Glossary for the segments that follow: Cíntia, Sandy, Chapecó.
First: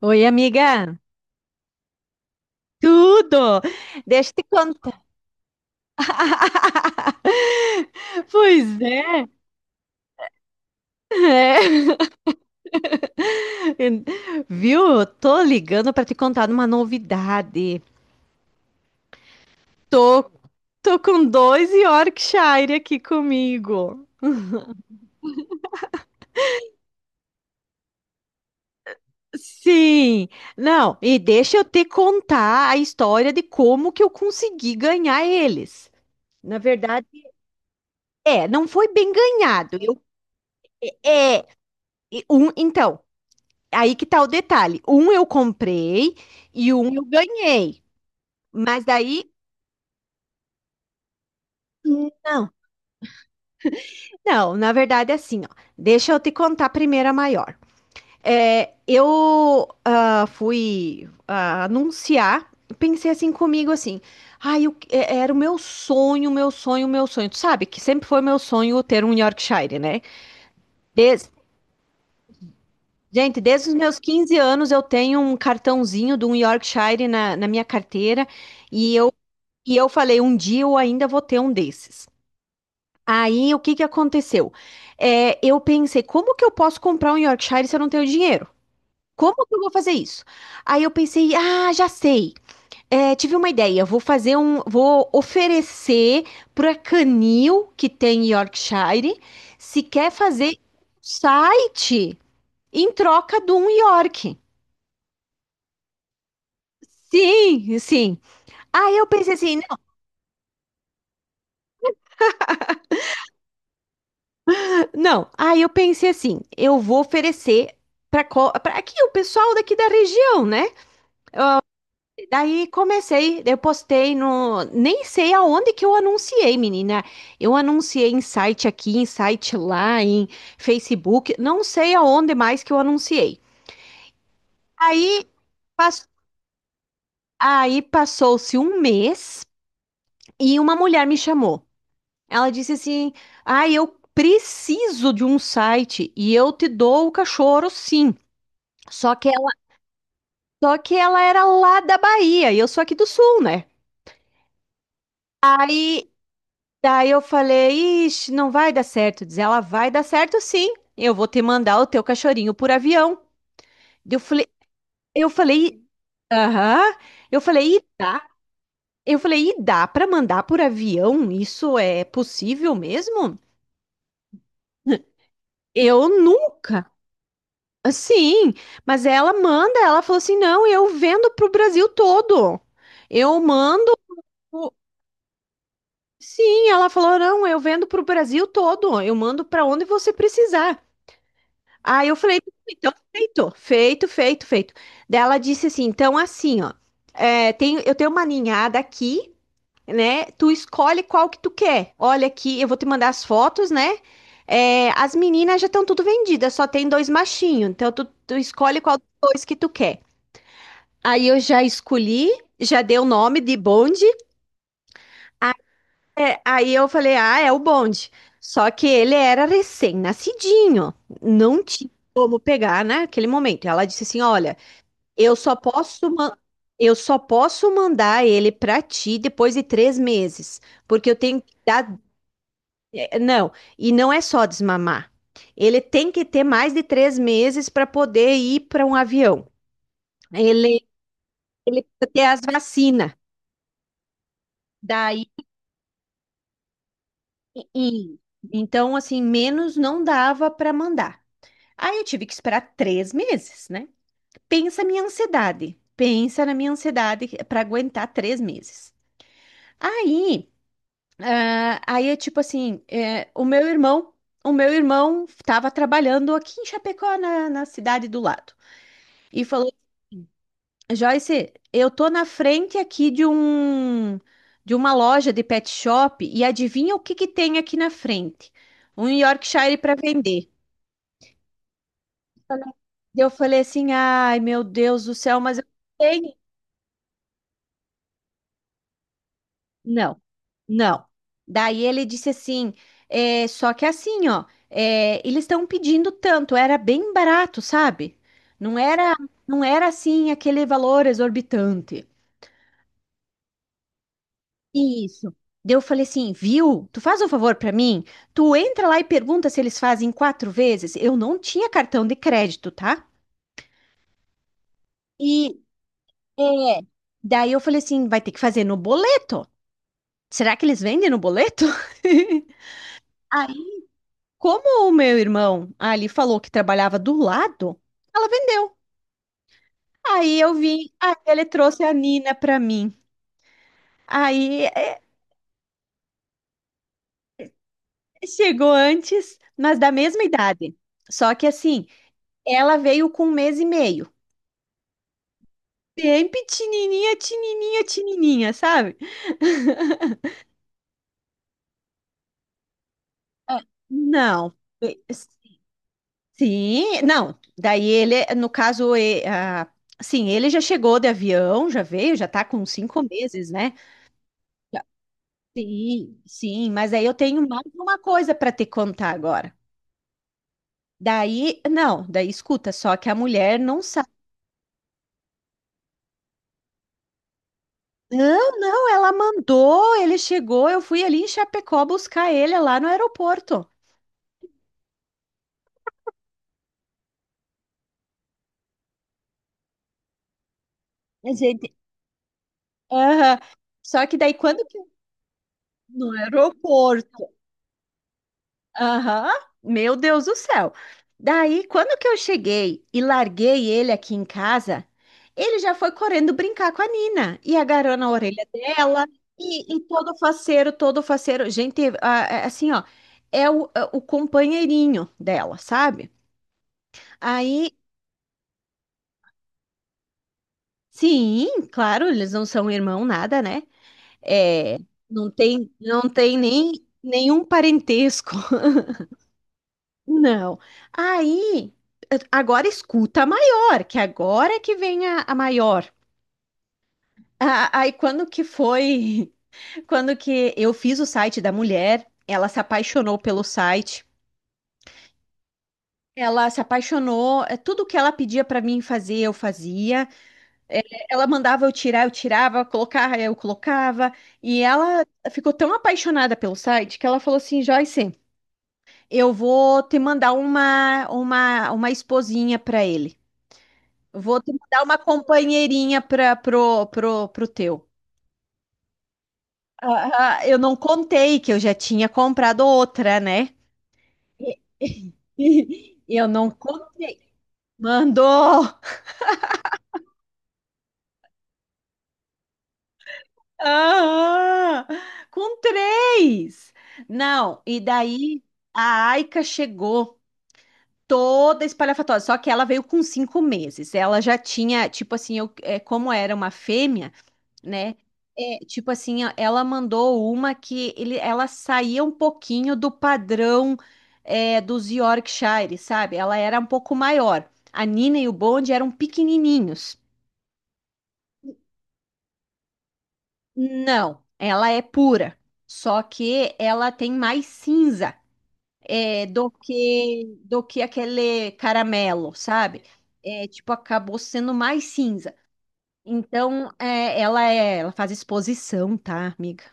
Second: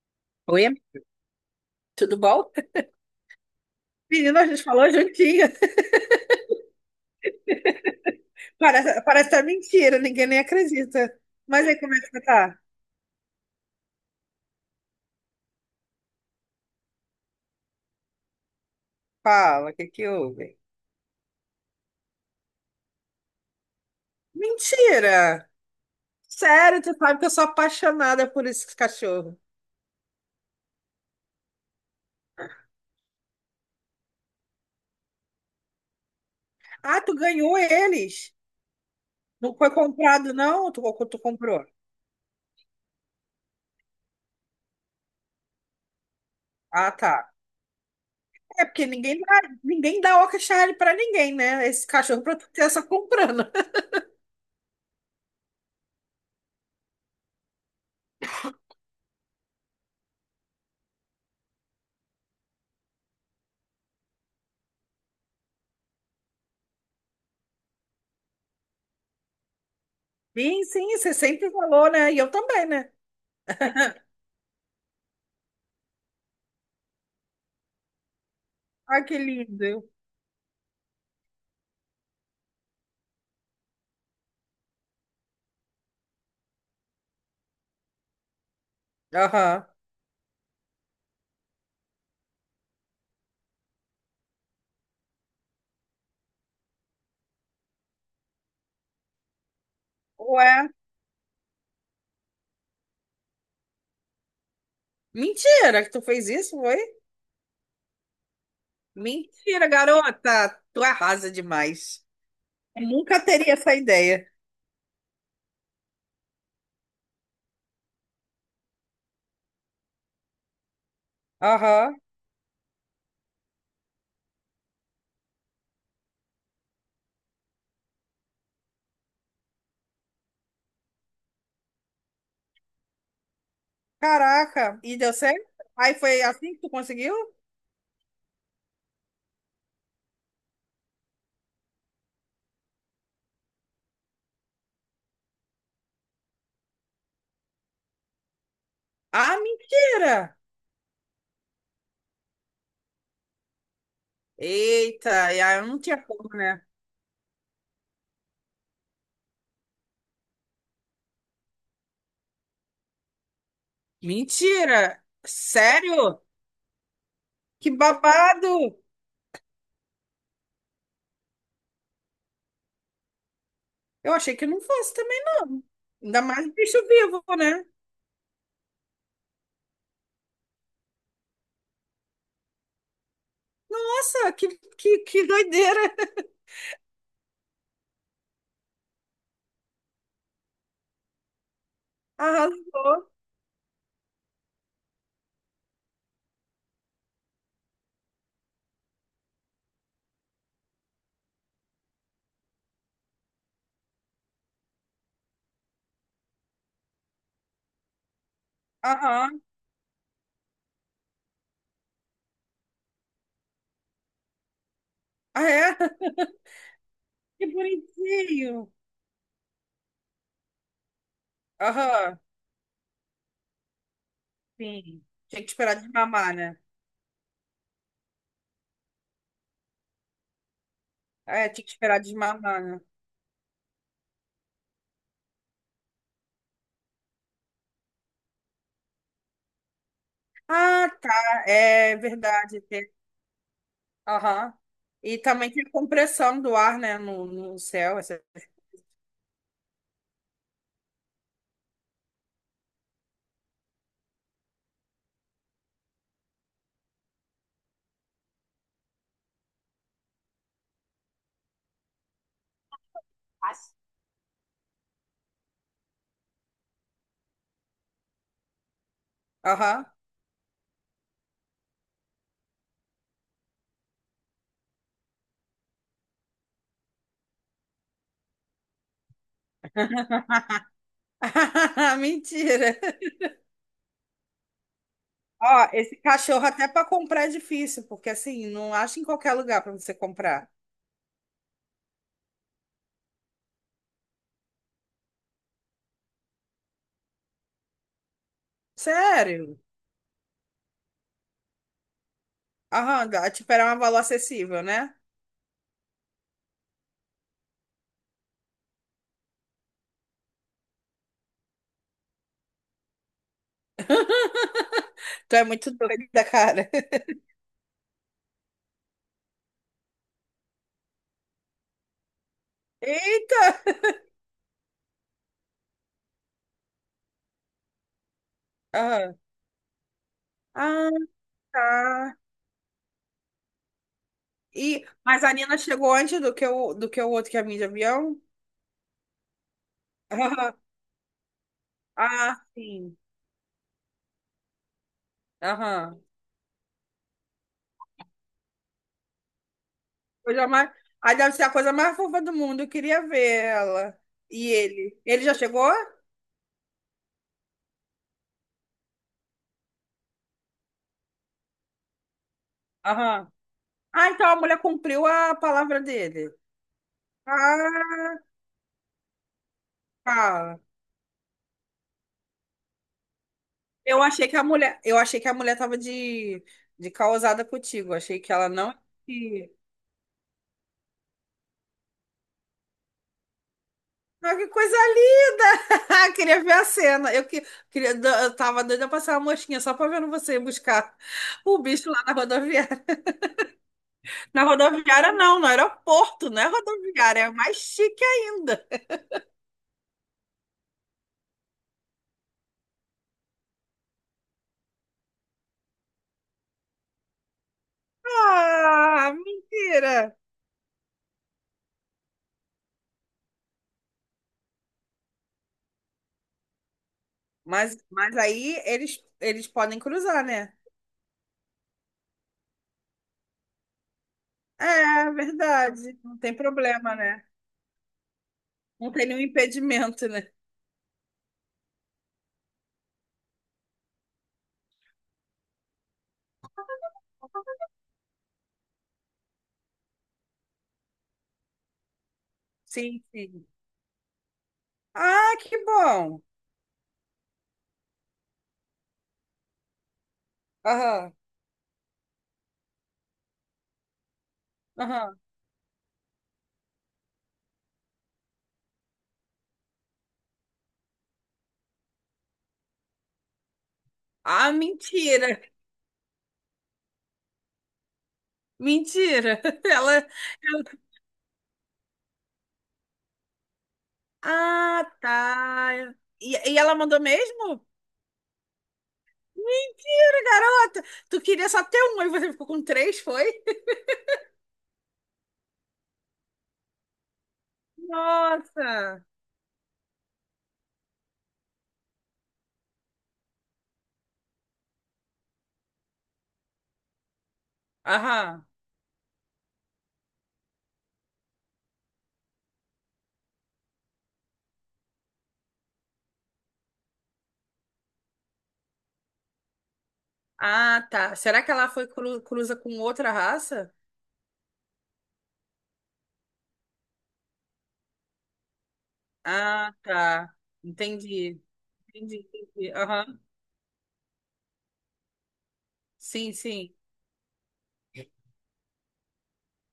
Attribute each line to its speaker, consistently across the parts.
Speaker 1: Oi,
Speaker 2: Oi,
Speaker 1: amiga.
Speaker 2: tudo bom?
Speaker 1: Tudo! Deixa eu
Speaker 2: Menina,
Speaker 1: te
Speaker 2: a gente falou
Speaker 1: contar.
Speaker 2: juntinho.
Speaker 1: Pois
Speaker 2: Parece,
Speaker 1: é.
Speaker 2: parece até mentira, ninguém nem acredita. Mas aí,
Speaker 1: É.
Speaker 2: como é que você tá?
Speaker 1: Viu? Eu tô ligando para te contar uma novidade.
Speaker 2: Fala, o que que
Speaker 1: Tô,
Speaker 2: houve?
Speaker 1: tô com dois Yorkshire aqui comigo.
Speaker 2: Mentira! Sério, tu sabe que eu sou apaixonada por esses cachorros.
Speaker 1: Sim. Não, e deixa eu te contar a história de como que eu consegui ganhar eles. Na
Speaker 2: Ah,
Speaker 1: verdade,
Speaker 2: tu ganhou eles?
Speaker 1: não foi bem
Speaker 2: Não foi
Speaker 1: ganhado. Eu,
Speaker 2: comprado, não? Tu
Speaker 1: é,
Speaker 2: comprou?
Speaker 1: e um, então, aí que tá o detalhe. Um eu comprei e
Speaker 2: Ah,
Speaker 1: um eu
Speaker 2: tá.
Speaker 1: ganhei.
Speaker 2: É
Speaker 1: Mas
Speaker 2: porque
Speaker 1: daí,
Speaker 2: ninguém dá Yorkshire pra ninguém, né? Esse cachorro pra tu
Speaker 1: não.
Speaker 2: ter só comprando.
Speaker 1: Não, na verdade é assim, ó. Deixa eu te contar primeiro a maior. Eu fui anunciar, pensei assim comigo assim, ai, era o meu sonho, meu sonho, meu sonho. Tu sabe que sempre foi meu sonho ter um Yorkshire, né?
Speaker 2: Sim, sim, você
Speaker 1: Des-
Speaker 2: sempre falou, né? E eu também, né?
Speaker 1: Gente, desde os meus 15 anos eu tenho um cartãozinho de um Yorkshire na minha carteira. E
Speaker 2: Ai, que
Speaker 1: E eu
Speaker 2: lindo.
Speaker 1: falei, um dia eu ainda vou ter um desses. Aí, o que que aconteceu? Eu pensei, como que eu posso comprar um Yorkshire se eu não tenho dinheiro? Como que eu
Speaker 2: Aham.
Speaker 1: vou fazer isso? Aí eu pensei, ah, já sei. Tive uma ideia, vou oferecer para canil que tem Yorkshire, se quer fazer
Speaker 2: Ué.
Speaker 1: site em troca de um York.
Speaker 2: Mentira que tu fez isso, foi?
Speaker 1: Sim, sim. Aí eu pensei assim,
Speaker 2: Mentira, garota. Tu arrasa demais. Eu nunca teria essa ideia.
Speaker 1: não, aí eu pensei assim, eu vou oferecer para aqui o pessoal daqui da região, né?
Speaker 2: Aham.
Speaker 1: Daí comecei, eu postei nem sei aonde que eu anunciei, menina. Eu anunciei em site aqui, em site lá, em Facebook, não sei aonde mais que eu anunciei.
Speaker 2: Caraca. E deu
Speaker 1: Aí,
Speaker 2: certo? Aí
Speaker 1: pas-
Speaker 2: foi assim que tu conseguiu?
Speaker 1: aí passou-se um mês e uma mulher me chamou. Ela disse assim: "Ah, eu preciso de um site e eu te dou o cachorro, sim." Só que
Speaker 2: Ah, mentira.
Speaker 1: Só que ela era lá da Bahia e eu sou aqui do Sul, né?
Speaker 2: Eita, e aí eu não tinha
Speaker 1: Aí,
Speaker 2: como, né?
Speaker 1: daí eu falei, ixi, não vai dar certo. Diz ela, vai dar certo sim. Eu vou te mandar o teu cachorrinho por avião. Eu falei,
Speaker 2: Mentira.
Speaker 1: eu falei,
Speaker 2: Sério?
Speaker 1: aham. Eu
Speaker 2: Que
Speaker 1: falei, e dá?
Speaker 2: babado.
Speaker 1: Eu falei, e dá para mandar por avião? Isso é possível mesmo?
Speaker 2: Eu achei que não fosse também, não.
Speaker 1: Eu
Speaker 2: Ainda mais bicho
Speaker 1: nunca.
Speaker 2: vivo, né?
Speaker 1: Sim, mas ela manda, ela falou assim, não, eu vendo pro Brasil todo. Eu mando.
Speaker 2: Nossa, que doideira.
Speaker 1: Sim, ela falou: não, eu vendo para o Brasil todo, eu mando para onde você precisar. Aí eu falei: então,
Speaker 2: Arrasou.
Speaker 1: feito, feito, feito, feito. Daí ela disse assim: então, assim, ó, eu tenho uma ninhada aqui, né? Tu escolhe qual que tu quer. Olha aqui, eu vou te mandar as fotos, né? É, as meninas já estão tudo vendidas, só tem dois machinhos, então tu escolhe qual dos
Speaker 2: Aham.
Speaker 1: dois que tu quer. Aí eu já escolhi, já dei o nome de bonde.
Speaker 2: Ah, é?
Speaker 1: Aí eu falei, ah,
Speaker 2: Que
Speaker 1: é o bonde.
Speaker 2: bonitinho.
Speaker 1: Só que ele era recém-nascidinho, não tinha
Speaker 2: Aham.
Speaker 1: como pegar naquele momento. Ela disse assim, olha,
Speaker 2: Sim,
Speaker 1: eu
Speaker 2: tinha que
Speaker 1: só
Speaker 2: esperar
Speaker 1: posso
Speaker 2: desmamar,
Speaker 1: ma-
Speaker 2: né?
Speaker 1: eu só posso mandar ele para ti depois de 3 meses, porque eu tenho
Speaker 2: É,
Speaker 1: que
Speaker 2: tinha que
Speaker 1: dar,
Speaker 2: esperar desmamar, né?
Speaker 1: não, e não é só desmamar. Ele tem que ter mais de 3 meses para poder ir para um avião. Ele
Speaker 2: Ah, tá,
Speaker 1: ele
Speaker 2: é
Speaker 1: precisa ter as
Speaker 2: verdade.
Speaker 1: vacinas.
Speaker 2: Aham. E
Speaker 1: Daí,
Speaker 2: também tem a compressão do ar, né, no céu.
Speaker 1: e- então assim, menos não dava para mandar. Aí eu tive que esperar 3 meses, né? Pensa a minha ansiedade. Pensa na minha ansiedade para aguentar 3 meses. Aí, ah, aí é tipo assim, é, o meu
Speaker 2: Mas-
Speaker 1: irmão, o meu irmão estava trabalhando aqui em Chapecó, na cidade do lado, e falou
Speaker 2: Aham.
Speaker 1: assim, Joyce, eu tô na frente aqui de uma loja de pet shop e adivinha o que que tem aqui na frente? Um Yorkshire para vender.
Speaker 2: Mentira.
Speaker 1: E eu falei assim, ai, meu Deus do céu,
Speaker 2: Ó,
Speaker 1: mas eu
Speaker 2: esse
Speaker 1: não tenho.
Speaker 2: cachorro até para comprar é difícil, porque assim, não acha em qualquer lugar para você
Speaker 1: Não,
Speaker 2: comprar.
Speaker 1: não. Daí ele disse assim, só que assim, ó, eles estão pedindo tanto, era bem barato, sabe? Não era,
Speaker 2: Sério?
Speaker 1: não era assim aquele valor exorbitante.
Speaker 2: Aham, tipo, era um valor acessível, né?
Speaker 1: Isso. Daí eu falei assim, viu? Tu faz um favor pra mim? Tu entra lá e pergunta se eles fazem 4 vezes. Eu não tinha cartão de crédito, tá?
Speaker 2: Tu é
Speaker 1: E
Speaker 2: muito doida, cara.
Speaker 1: é, daí eu falei assim, vai ter que fazer no boleto. Será que eles vendem no boleto?
Speaker 2: Eita!
Speaker 1: Aí, como o meu irmão ali falou que trabalhava do lado, ela vendeu.
Speaker 2: Aham.
Speaker 1: Aí eu vim,
Speaker 2: Ah,
Speaker 1: aí ele trouxe a
Speaker 2: tá.
Speaker 1: Nina pra mim. Aí
Speaker 2: E,
Speaker 1: é,
Speaker 2: mas a Nina chegou antes do que o outro que é vinha de avião?
Speaker 1: Chegou antes, mas da mesma idade. Só que assim,
Speaker 2: Ah,
Speaker 1: ela
Speaker 2: sim.
Speaker 1: veio com um mês e meio.
Speaker 2: Aham.
Speaker 1: Bem pequenininha, tinininha, tinininha, sabe?
Speaker 2: Coisa mais... Aí deve ser a coisa mais fofa do mundo. Eu queria ver
Speaker 1: É.
Speaker 2: ela. E
Speaker 1: Não.
Speaker 2: ele? Ele já chegou?
Speaker 1: Sim, não, daí ele, no caso, e- ah, Sim, ele já chegou de avião, já veio, já tá com cinco
Speaker 2: Aham.
Speaker 1: meses, né?
Speaker 2: Ah, então a mulher
Speaker 1: Já-
Speaker 2: cumpriu a palavra
Speaker 1: Sim,
Speaker 2: dele.
Speaker 1: sim, mas aí eu tenho mais uma
Speaker 2: Ah,
Speaker 1: coisa para te contar agora.
Speaker 2: cara.
Speaker 1: Daí, não, daí escuta, só que a mulher não
Speaker 2: Eu
Speaker 1: sabe.
Speaker 2: achei que a mulher, eu achei que a mulher tava de causada contigo. Achei que ela
Speaker 1: Não,
Speaker 2: não.
Speaker 1: não, ela mandou, ele chegou, eu fui ali em Chapecó buscar ele lá no aeroporto.
Speaker 2: Ah, que coisa linda! Queria ver a cena. Eu tava doida pra passar uma mosquinha só pra ver você ir buscar
Speaker 1: A
Speaker 2: o
Speaker 1: gente,
Speaker 2: bicho lá na rodoviária.
Speaker 1: aham. Só que daí
Speaker 2: Na
Speaker 1: quando que
Speaker 2: rodoviária, não, no
Speaker 1: No
Speaker 2: aeroporto, não é rodoviária,
Speaker 1: aeroporto.
Speaker 2: é mais chique ainda.
Speaker 1: Aham. Meu Deus do céu. Daí, quando que eu cheguei e larguei ele aqui em casa, ele já foi correndo brincar com a Nina e agarrou na orelha dela
Speaker 2: Ah,
Speaker 1: e todo
Speaker 2: mentira!
Speaker 1: faceiro, todo faceiro. Gente, assim, ó, é o companheirinho dela, sabe? Aí,
Speaker 2: Mas aí eles podem cruzar, né?
Speaker 1: sim, claro, eles não são irmão nada, né? É,
Speaker 2: É,
Speaker 1: não tem,
Speaker 2: verdade.
Speaker 1: não
Speaker 2: Não tem
Speaker 1: tem nem
Speaker 2: problema, né?
Speaker 1: nenhum parentesco.
Speaker 2: Não tem nenhum impedimento, né?
Speaker 1: Não. Aí, agora escuta a maior, que agora é que vem a maior. Aí, quando que foi? Quando que eu fiz o site da mulher, ela se
Speaker 2: Sim,
Speaker 1: apaixonou pelo
Speaker 2: sim.
Speaker 1: site.
Speaker 2: Ah, que bom!
Speaker 1: Ela se apaixonou, é, tudo que ela pedia para mim fazer, eu fazia. É.
Speaker 2: Aham,
Speaker 1: Ela mandava eu tirar, eu tirava, colocar, eu colocava. E ela
Speaker 2: aham.
Speaker 1: ficou tão apaixonada pelo site que ela falou assim: Joyce, eu vou te mandar uma esposinha para ele. Vou te
Speaker 2: Ah,
Speaker 1: mandar uma
Speaker 2: mentira!
Speaker 1: companheirinha para pro teu.
Speaker 2: Mentira! Ela,
Speaker 1: Ah, ah, eu não
Speaker 2: ela-
Speaker 1: contei que eu já tinha comprado outra, né?
Speaker 2: Ah, tá.
Speaker 1: Eu não
Speaker 2: E ela mandou
Speaker 1: contei.
Speaker 2: mesmo?
Speaker 1: Mandou!
Speaker 2: Mentira, garota! Tu queria só ter um e você ficou com três, foi?
Speaker 1: Ah, com três! Não, e daí
Speaker 2: Nossa!
Speaker 1: a Aika chegou toda espalhafatosa, só que ela veio com 5 meses. Ela já tinha, tipo assim, como era uma fêmea, né?
Speaker 2: Aham.
Speaker 1: Tipo assim, ó, ela mandou uma que ela saía um pouquinho do padrão dos Yorkshire, sabe? Ela era um pouco maior. A Nina e o Bond eram pequenininhos.
Speaker 2: Ah, tá. Será que ela foi cruza com outra raça?
Speaker 1: Não, ela é pura. Só que ela tem mais cinza, do
Speaker 2: Ah, tá.
Speaker 1: que
Speaker 2: Entendi.
Speaker 1: aquele
Speaker 2: Entendi,
Speaker 1: caramelo,
Speaker 2: entendi.
Speaker 1: sabe?
Speaker 2: Aham.
Speaker 1: É, tipo, acabou sendo mais cinza.
Speaker 2: Sim,
Speaker 1: Então,
Speaker 2: sim.
Speaker 1: é, ela faz exposição, tá, amiga?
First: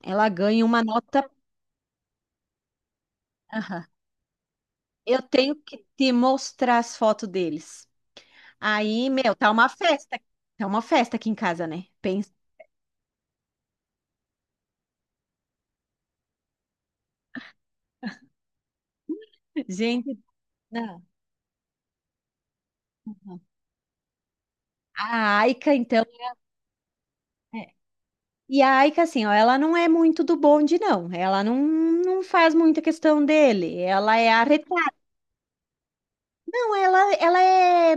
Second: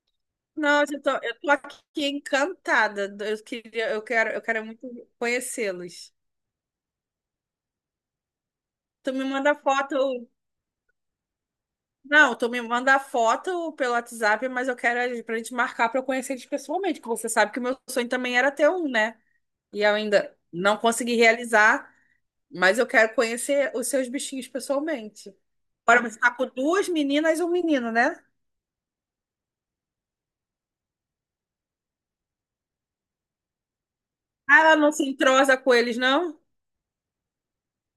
Speaker 1: Ela ganha uma
Speaker 2: Nossa, eu tô,
Speaker 1: nota.
Speaker 2: eu tô aqui encantada. Eu queria, eu quero muito
Speaker 1: Eu tenho que te
Speaker 2: conhecê-los.
Speaker 1: mostrar as fotos deles. Aí,
Speaker 2: Tu me
Speaker 1: meu, tá
Speaker 2: manda
Speaker 1: uma
Speaker 2: foto,
Speaker 1: festa. Tá uma festa aqui em casa, né? Pensa.
Speaker 2: Não, tu me manda a foto pelo WhatsApp, mas eu quero pra gente marcar pra eu conhecer eles pessoalmente, que você sabe que o meu sonho também era ter um, né? E eu
Speaker 1: Gente,
Speaker 2: ainda não
Speaker 1: não.
Speaker 2: consegui realizar, mas eu quero
Speaker 1: Não.
Speaker 2: conhecer os seus bichinhos pessoalmente.
Speaker 1: A Aika, então.
Speaker 2: Agora você tá com duas meninas e um
Speaker 1: É.
Speaker 2: menino, né?
Speaker 1: E a Aika, assim, ó, ela não é muito do bonde, não. Ela não faz muita questão dele. Ela é
Speaker 2: Ah, ela
Speaker 1: arretada.
Speaker 2: não se entrosa com eles, não?
Speaker 1: Não, ela, ela é,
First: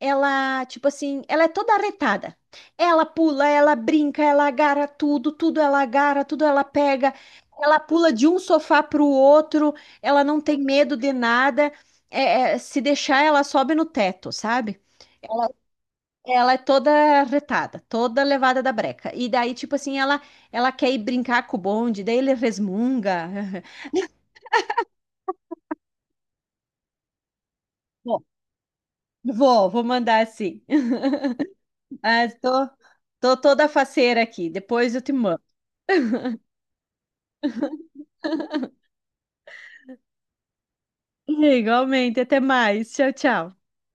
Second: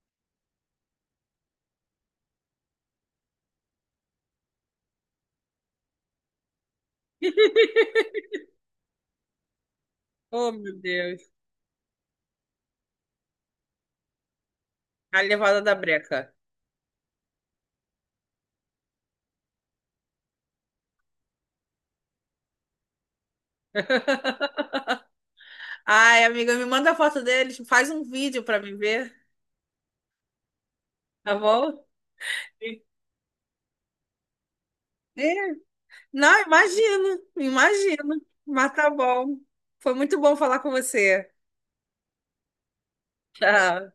Speaker 1: ela, tipo assim, ela é toda arretada. Ela pula, ela brinca, ela agarra tudo, tudo ela agarra, tudo ela pega. Ela pula de um sofá pro outro, ela não
Speaker 2: Oh,
Speaker 1: tem
Speaker 2: meu
Speaker 1: medo de
Speaker 2: Deus.
Speaker 1: nada. Se deixar, ela sobe no teto, sabe?
Speaker 2: A levada da breca.
Speaker 1: Ela é toda arretada, toda levada da breca. E daí, tipo assim, ela quer ir brincar com o bonde, daí ele resmunga.
Speaker 2: Ai, amiga, me manda a foto deles, faz um
Speaker 1: Bom,
Speaker 2: vídeo pra mim ver,
Speaker 1: vou mandar assim.
Speaker 2: tá bom?
Speaker 1: Ah, tô, Tô toda faceira aqui. Depois eu te mando.
Speaker 2: E Não, imagino, imagino. Mas tá bom. Foi muito bom falar com você.
Speaker 1: Igualmente, até mais. Tchau, tchau.
Speaker 2: Tchau.